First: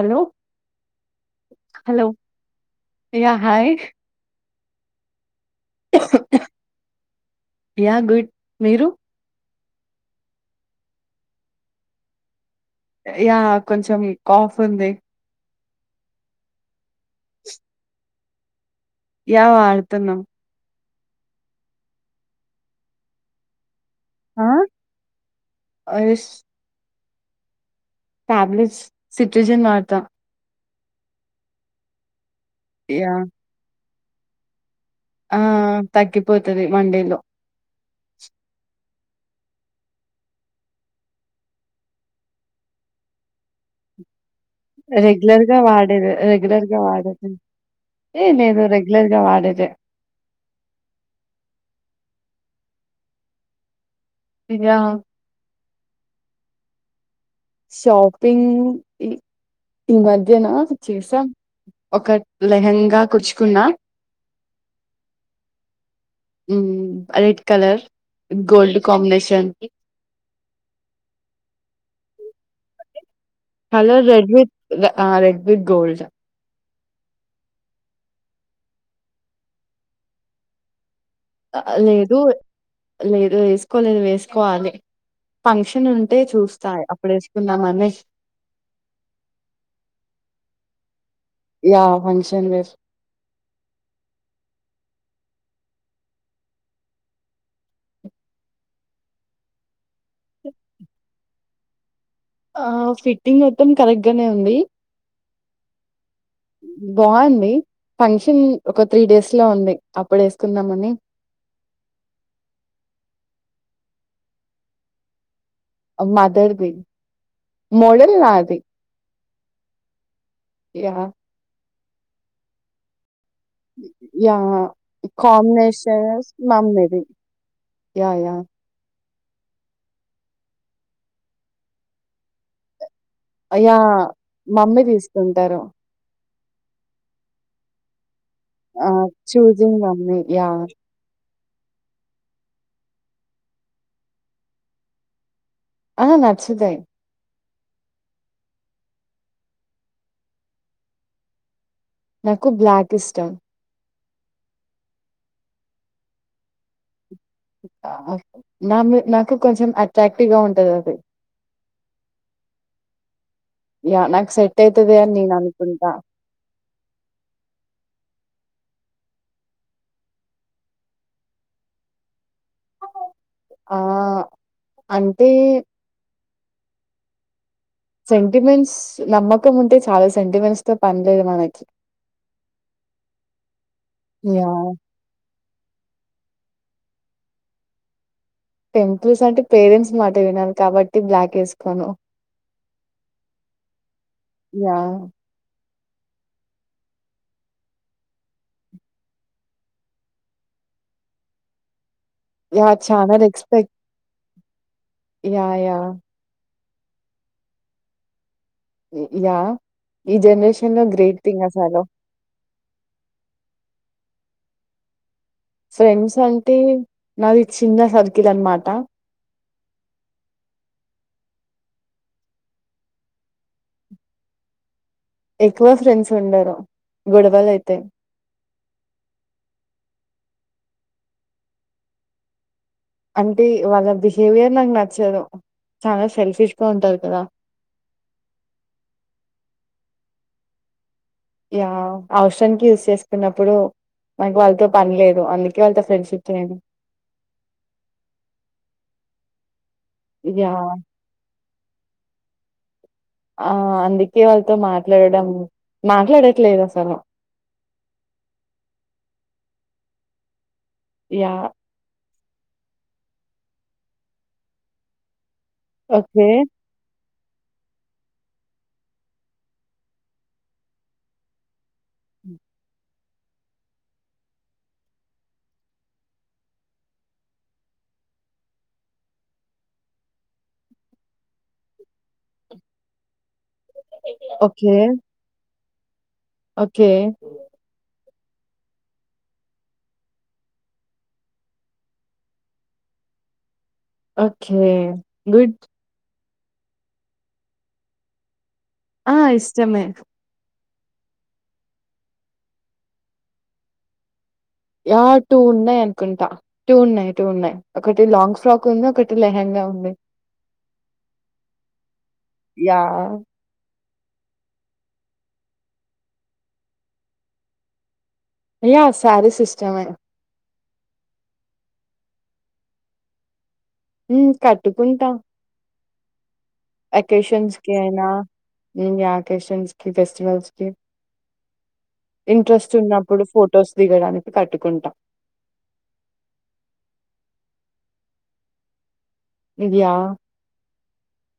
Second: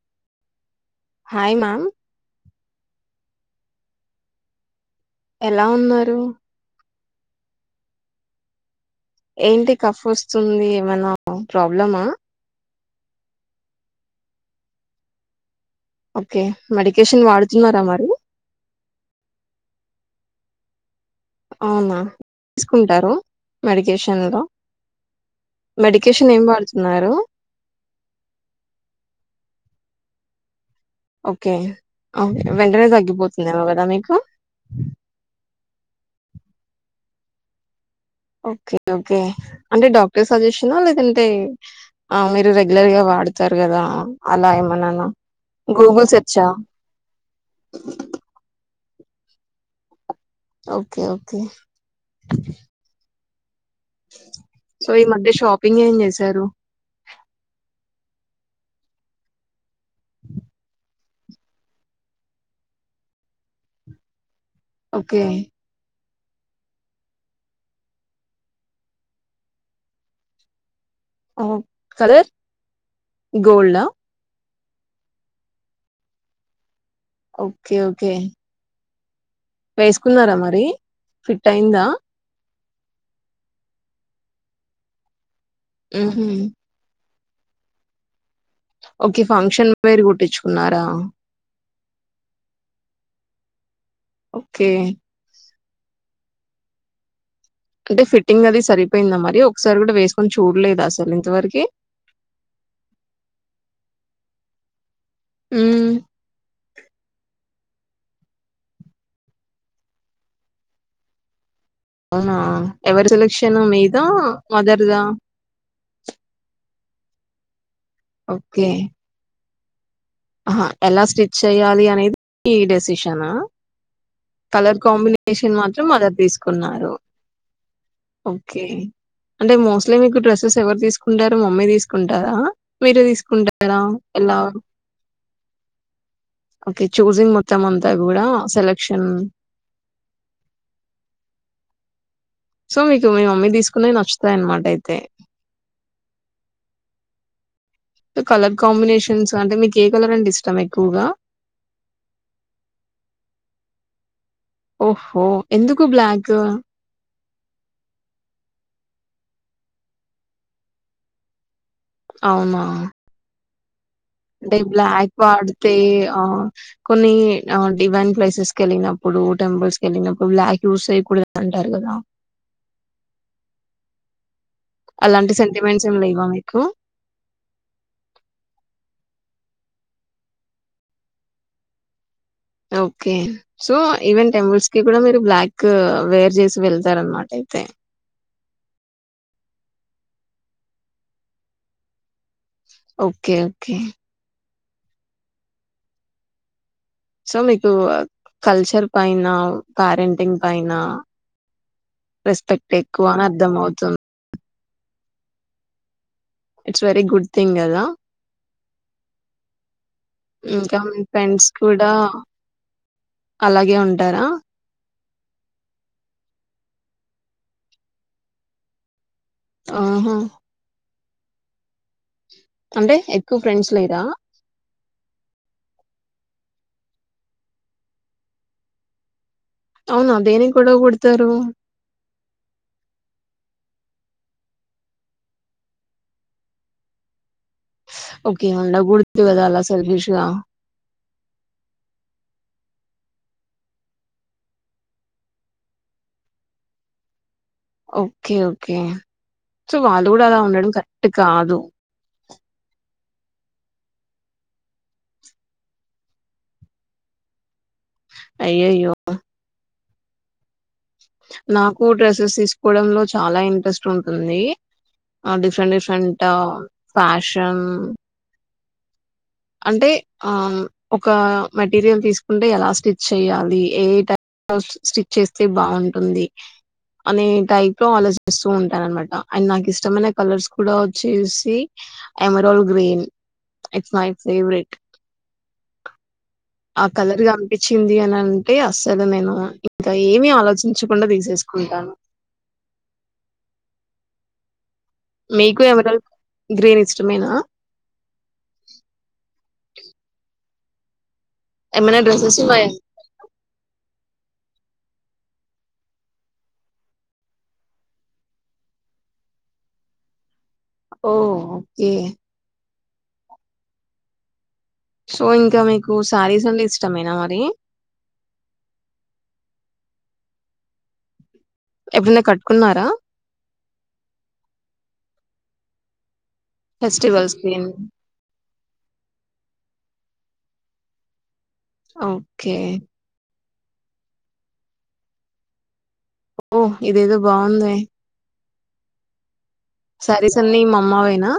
Hello hi మా య hi ఎలా ఉన్నారు యా గుడ్ మీరు ఏంటి కఫ్ వస్తుంది ఏమనా ప్రాబ్లమా యా కొంచెం కాఫ్ ఉంది ఓకే మెడికేషన్ వాడుతున్నారా మరి యా వాడుతున్నం అవునా [inaudible] సుకుంటారు మెడికేషన్ ఆ? మెడికేషన్ ఏం వాడుతున్నారూ ట్యాబ్లెట్స్ సిట్రిజన్ వాడ్తా ఒకే అవ్ వెంటనే తగ్గిపోతుందేమో గదా మీకు ఆఆ తగ్గిపోతది వండేలో ఒకే ఒకే అంటే డాక్టర్ సజెషనా లేదంటే ఆ మీరు రెగ్యులర్ గా వా అడుతారు కదా అలా ఏమన్నా రెగ్యులర్గా గూగుల్ వాడేదే సెర్చా రెగ్యులర్గా వాడేదే ఏ నేను రే రెగ్యులర్గా వాడేదే ఓకే ఓకే యా సో ఈ మధ్య షాపింగ్ ఏం చేశారు షాపింగ్ ఈ మధ్యనా చేసా ఒక లెహంగా కుచుకున్నా ఓకే మ్మ్ రెడ్ కలర్ గోల్డ్ కాంబినేషన్ ఓ కలర్ గోల్డా కలర్ రెడ్విత్ ఆ red with gold okay okay వేసుకున్నారా మరి ఫిట్ ఆ అయిందా లేదు లే వేసుకోలేదు వేసుకోవాలి ఫంక్షన్ ఉంటే ఉహు చూస్తా అప్పుడు చేసుకుందామని ఓకే ఫంక్షన్ వేర్ కుట్టిచుకున్నారా యా ఫంక్షన్ వేర్ ఓకే అంటే ఫిట్టింగ్ అది సరిపోయిందా మరి ఒకసారి కూడా వేసుకొని చూడ్లేదా అసలు ఇంతవరకి ఆ ఫిట్టింగ్ మొత్తం కరెక్ట్గానే ఉంది హ్మ్ బాగుంది ఫంక్షన్ ఒక త్రీ డేస్లో ఉంది అప్పుడు వేసుకుందామని అవునా ఎవరి సెలెక్షన్ మీదా మదర్ దా మదర్ది మొడల్ నాది ఆహ యా ఎలా స్టిచ్ చెయ్యాలి అనేది డేసిషనా యా కలర్ కాంబినేషన్ మాత్రం మదర్ కాంబినేషన్స్ తీసుకున్నారు మమ్మీది యా యా ఓకే అంటే మోస్ట్లీ మీకు డ్రెస్సెస్ ఎవరు తీసుకుంటారు మమ్మీ తీసుకుంటారా మీరే తీసుకుంటారా ఎలా కుంటారు ఓకే చూసింగ్ మొత్తం అంతా కూడా ఆ selection choosing mummy yeah so మీకు మీ మమ్మీ తీసుకున్నవి నచ్చుతాయన్నమాట అయితే ఆ నచ్చుతాయి కలర్ కాంబినేషన్స్ అంటే మీకు ఏ కలర్ అంటే ఇష్టం ఎక్కువగా నాకు బ్లాక్ ఇష్టం ఓహో ఎందుకు బ్లాక్ మమ్వి నాకి కొంచెం అట్రాక్టివ్గా ఉంటాదది అవునా యా నాకు అంటే సెట్ అయితది అని బ్లాక్ నేను వాడ్తే అనుకుంటా ఆ కొన్ని డివైన్ ప్లే స్ కేళ్ళినప్పుడు టెంపుల్స్ కేళ్ళినప్పుడు బ్లాక్ యూస్ చేయకూడదు అంటారు కదా [inaudible] ఆ అంటే అలాంటి సెంటిమెంట్స్ ఏం లేవా మీకు సెంటిమెంట్స్ నమ్మకం ఉంటే చాలు సెంటిమెంట్స్ తో పన్లేదు మనకి okay so even yeah temples కి కూడా మీరు బ్లాక్ వేర్ చే వెళ్తారన్నమాట అయితే టెంపుల్స్ అంటే పేరెంట్స్ మాట వినాల కాబట్టి బ్లాక్ ఏసుకోను ఓకే ఓకే యా సల్ మీకు కల్చర్ పైన ప్యారెంటింగ్ పైన యా రెస్పెక్ట్ ఎక్కువ చాలా అని అర్థం రెస్పెక్ట్ అవుతుం yeah yeah it's very good thing కదా ఇ- యా ఈ జనరేషన్ ఇంకా లో గ్రేట్ థింగ్ ఫ్రెండ్స్ అసలు కూడా అలాగే ఉంటారా ఫ్రెండ్స్ అంటే నాది చిన్న సర్కిల్ అనమాట ఆహా అంటే ఎక్కువ ఫ్రెండ్స్ లేరా ఎక్కువ ఫ్రెండ్స్ ఉండారు గొడవలైతయ్ అవున అదేనికి గొడవపడుతారు అంటే వాళ్ళ బిహేవియర్ నాకు నచ్చదు చాలా సెల్ఫీష్గా ఉంటారు కదా ఓకే అ గుర్తు కద అలా సేర్ఫీష్గా యా అవసరానికి యూజ్ చేసుకున్నప్పుడు నాకు వాళ్ళతో పని లేదు అందుకే వాళ్ళతో ఫ్రెండ్షిప్ చేయను ఓకే ఓకే సో వాళ్ళు కూడా అలా ఉండడం యాహ్! కరెక్ట్ కాదు ఆ అందుకే వాళ్ళతో మాట్లాడడం మాట్లాడట్లేదు అసలు అయ్యయ్యో యాహ్! నాకు డ్రెస్సెస్ తీసుకోవడంలో చాలా ఇంట్రెస్ట్ ఉంటుంది ఆ డిఫరెంట్ డిఫరెంట్ ఓకే. ఫ్యాషన్ అంటే ఆ ఒక మెటీరియల్ తీసుకుంటే ఎలా స్టిచ్ చేయ్యాలి ఏ టై స్ స్టిచ్ చేస్తే బాగుంటుంది అనే టైప్ లో ఆలోచిస్తూ ఉంటానన్నమాట అండ్ నాకు ఇష్టమైన కలర్స్ కూడా వచ్చేసి ఎమరల్ గ్రీన్ ఎట్ ఓకే ఆ ఓకే. కల్లర్ కనిపించింది అనన్ అంటే అస్సలు నేను ఇంకా ఏమి ఆలోచించకుండా తీసేసుకుంటాను ఓకే గుడ్. మీకు ఎవరాల్ గ్రీన్ ఇష్టమేనా ఆ ఇష్టమే ఏమన్నా డ్రెసేస్స్ ఉన్నాయా యా టూ ఉన్నాయ్ అనుకుంటా టూ ఉన్నాయ్ టూ ఉన్నాయ్ ఒకటి లాంగ్ ఫ్రాక్ ఉంది ఒకటి లెహెం గా ఉంది ఓకే యా సో ఇంకా మీకు శారీస్ అంటే ఇష్టమేనా మరి యా సారిస్ ఇస్టమే ఎప్పుడన్న కట్టుకున్నారా మ్ కట్టుకుంటా అక్కేషన్స్ కి ఫెస్టివల్స్‌కి? ఐన యాకేషన్స్కి ఫెస్టివల్స్కి ఓకే ఇంట్రెస్ట్ ఉన్నప్పుడు ఫొటోస్ దిగడానికి కట్టుకుంటా ఓ ఇదేదో బాగుందే యాహ్! సరిసన్నీ మమ్మవేనా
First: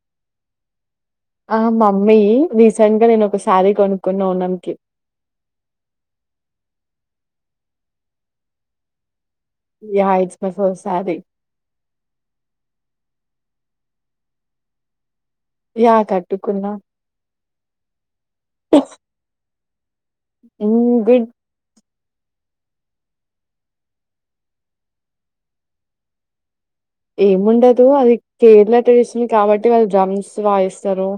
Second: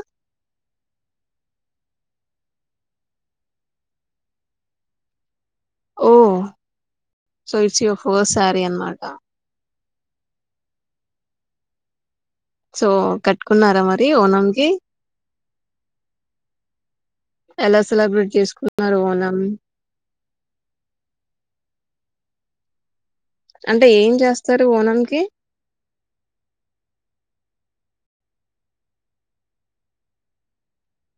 ఆ మమ్మీ రీసెంట్ గా నేను ఒక శారీ కొనుక్కున్నా ఓనంకి ఓ so it's your fort sari అన్నమాటా yeah it's my first sari so కట్టుకున్నారా మరి ఓనంకి యా కట్టుకున్నా ఎలా సెలబ్రేట్ చేసుకున్నారు ఓనం? ఉమ్ గుడ్ అంటే ఏం చేస్తారు ఓనంకి ఏముండదు అది కేరళ ట్రెడిషన్ కాబట్టి వాళ్ళు డ్రమ్స్ వాయిస్తరు.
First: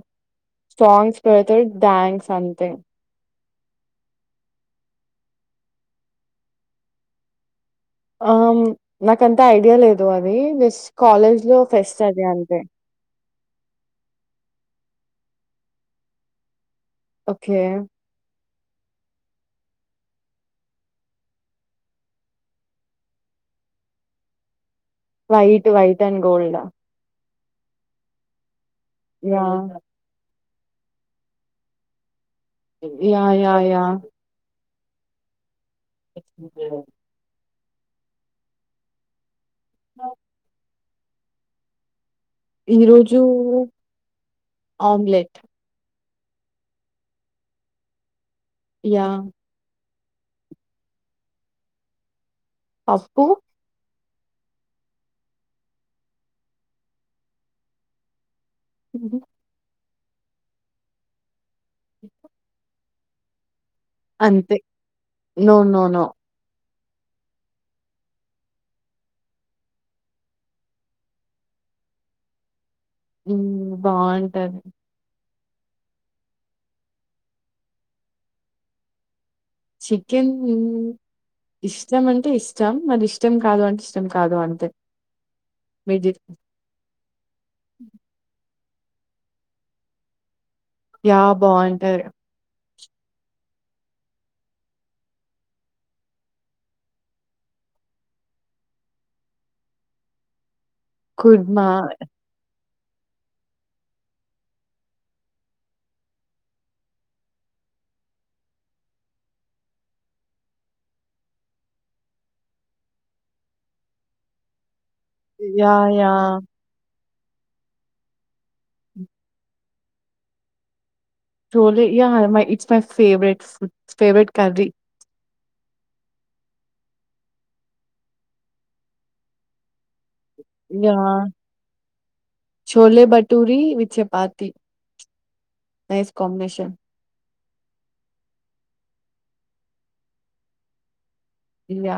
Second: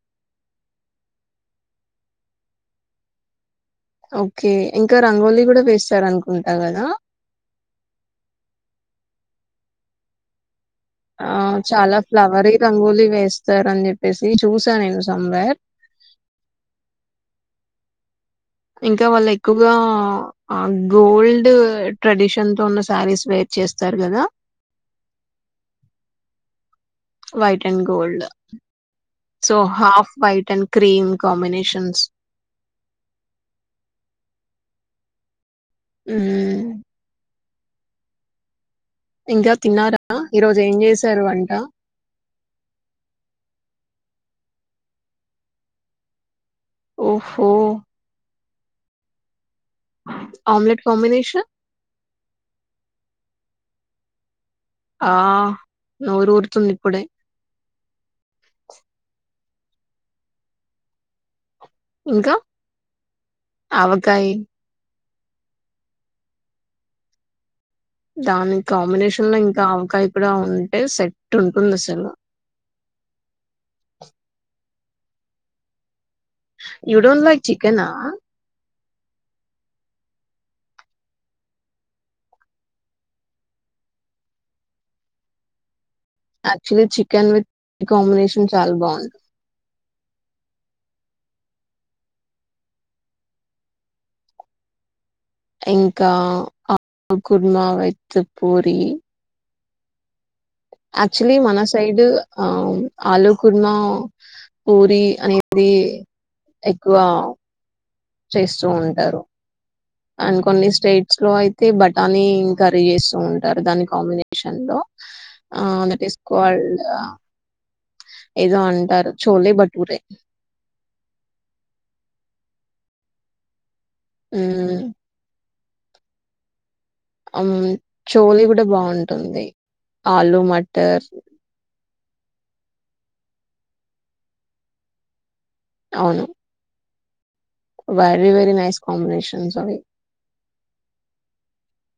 సాంగ్స్ పాడతారు డ్యాన్స్ అంతే ఓకే ఇంకా రంగోలీ కూడా వేస్తార అనుకుంటా కదా. ఆవున్ నాకంతా ఐడియా లేదు అది జస్ట్ ఆ కాలేజ్‌లో చాలా ఫెస్ట్ అది ఫ్లవరీ అంతే. రంగులీ వేస్ సార్ అని చెప్పేసి చూసా నేను సమ్వేర్ ఓకే ఇంకా వాళ్లు ఎక్కువగా ఆ గోల్డ్ ట్రెడిషన్ తో ఉన్న శారీస్ వే చేస్తారు కదా white white and gold white and gold so yeah! Half white టెండ్ cream combinations yeah yeah yeah మ్ ఇంకా తిన్నారా ఈరోజు ఏం చేసారు వంట? ఈరోజు ఆమ్లెట్ ఓహో యా ఆమ్లేట్ కాంబినేషన్ అప్పు ఆ నోరు ఊర్తుంది ఇప్పుడే ఏడి ఇంకా ఆవకాయి అంతే నో నో నో దాని కాంబినేషన్ లో ఇంకా ఆవకాయి కూడా ఉంటే సెట్ ఉంటుంది అసలు ఉ బావుంటది. యూ డోంట్ లైక్ చికెనా? చికెన్ ఇష్టం అంటే ఇష్టం, మరి ఇష్టం కాదు అంటే ఇష్టం కాదు అంతే. [inaudible] మీది యాక్చులీ చికెన్ విత్ కాంబినేషన్ చాలా బావుం యా బావుంటది ఇగ ఇంకా ఆ కుర్మా విత్ పూరి యాక్చులీ మన కుర్మా సైడ్ అ ఆలుకుర్మ పూరి అనేది ఎక్కువ చేస్తూ ఉంటారు. అండ్ కొన్ని స్టేట్స్ లో అయితే బఠానీ ఇం కర్రీ చేస్తూ ఉంటారు దాని కాంబినేషన్ లో. ఆ యాహ్! నేతేస్ యాహ్! స్కోల్ ఆ ఏదో అంటారు చోలే బటూరే చోలే య మై ఇట్స్ మా ఫేవర్ట్ ఫు ఫేవరెట్ కర్రీ ఆమ్ చోలి కూడా బావుంటుంది ఆలూ మటర్ యాహ్! చోలే బటూరి విత్ చపాతి నైస్ అవును combination very very nice combination సామీ యా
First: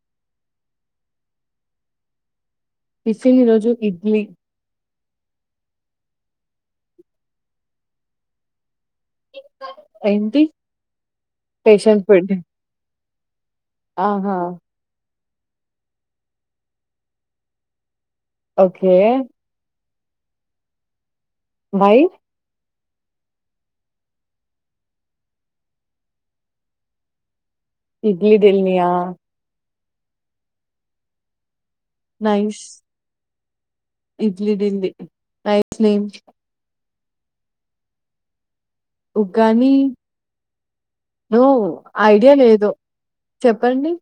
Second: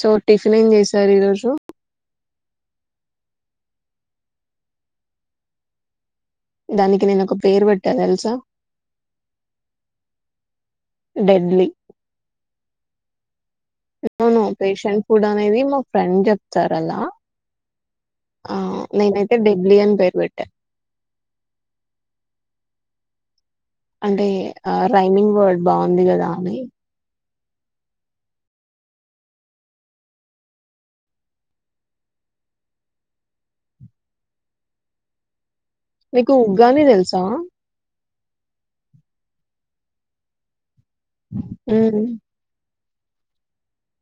సో టిఫిన్ ఏం చేసారు ఈరోజు? టిఫిన్ ఈరోజు ఇడ్లీ. దానికి నేను ఒక పేరు పెట్టను తెలుసా ఏంటి డెడ్లీ ఫేషన్ పెడ్ ఆహా ఎప్పుడు అనేది మా ఫ్రెండ్ చెప్తారు అలా ఆ ఓకే నేనైతే డెబ్లీ అని పేరు పెట్టా వై అంటే రైమింగ్ వర్డ్ బాగుంది కదా అని ఇడ్లీ దిల్నియా నైస్ ఇడ్లీ తింది మీకు ఉగ్గాని తెలుసా ఉగ్గాని నో హ్మ్. ఐడియా లేదు చెప్పండి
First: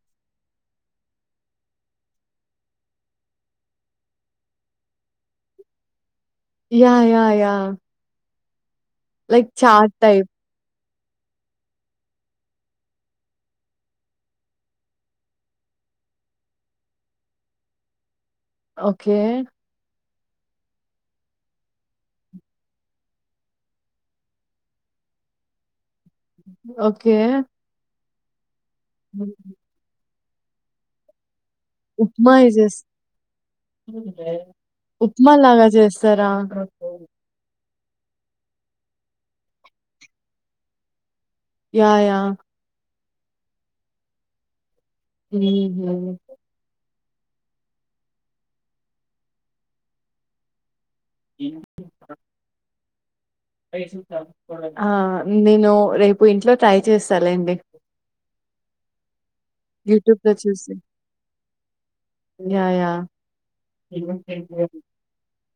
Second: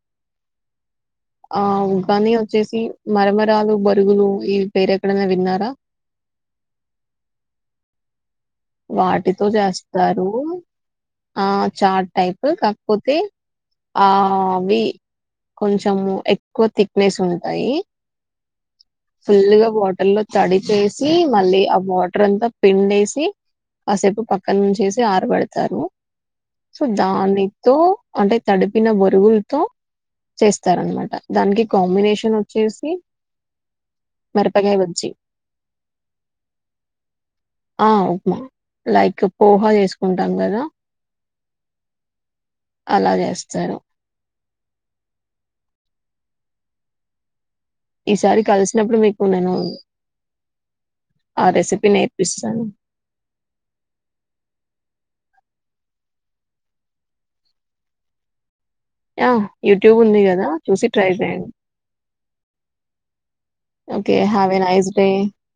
ఆగాని వచ్చేసి మరమరాలు బరుగులు ఈవి పేరెక్కడన్నా విన్నారా యా యా వాటితో లైక్ చాట్ చేస్తారు టైప్ ఆ చాట్ టైప్ కాకపోతే ఆ అవి కొంచెము ఎక్కువ థిక్నెస్ ఉంటాయి ఓకే ఫుల్లుగా వాటర్ లో తడిపేసి మళ్ళీ ఆ వాటర్ అంతా పిండేసి కాసేపు పక్కన నుంచేసి ఆరబెడతారు సో ఓకే దానితో అంటే తడిపిన బరుగులతో చేస్తారనమాట దానికి ఉప్మా కాంబినేషన్ చేస్తా వచ్చేసి మిరపకాయ బజ్జీ. ఉప్మా లాగా చేస్తారా ఆ ఉప్మా లైక్ పోహా చేసుకుంటాంరు కదా యా యా అలా చేస్తారు హు హ్ ఈసారి కలిసినప్పుడు మీకు నేను ఆ రెసిపీ నేర్పిస్తాను ఆ నేను రేపు ఇంట్లో ట్రై చేస్తాలేండి ఆ యూట్యూబ్ ఉంది కదా చూసి ట్రై చేయండి yeah yeah okay have a nice day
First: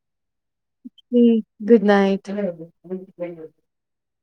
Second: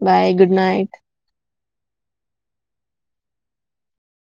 bye good night hmm good night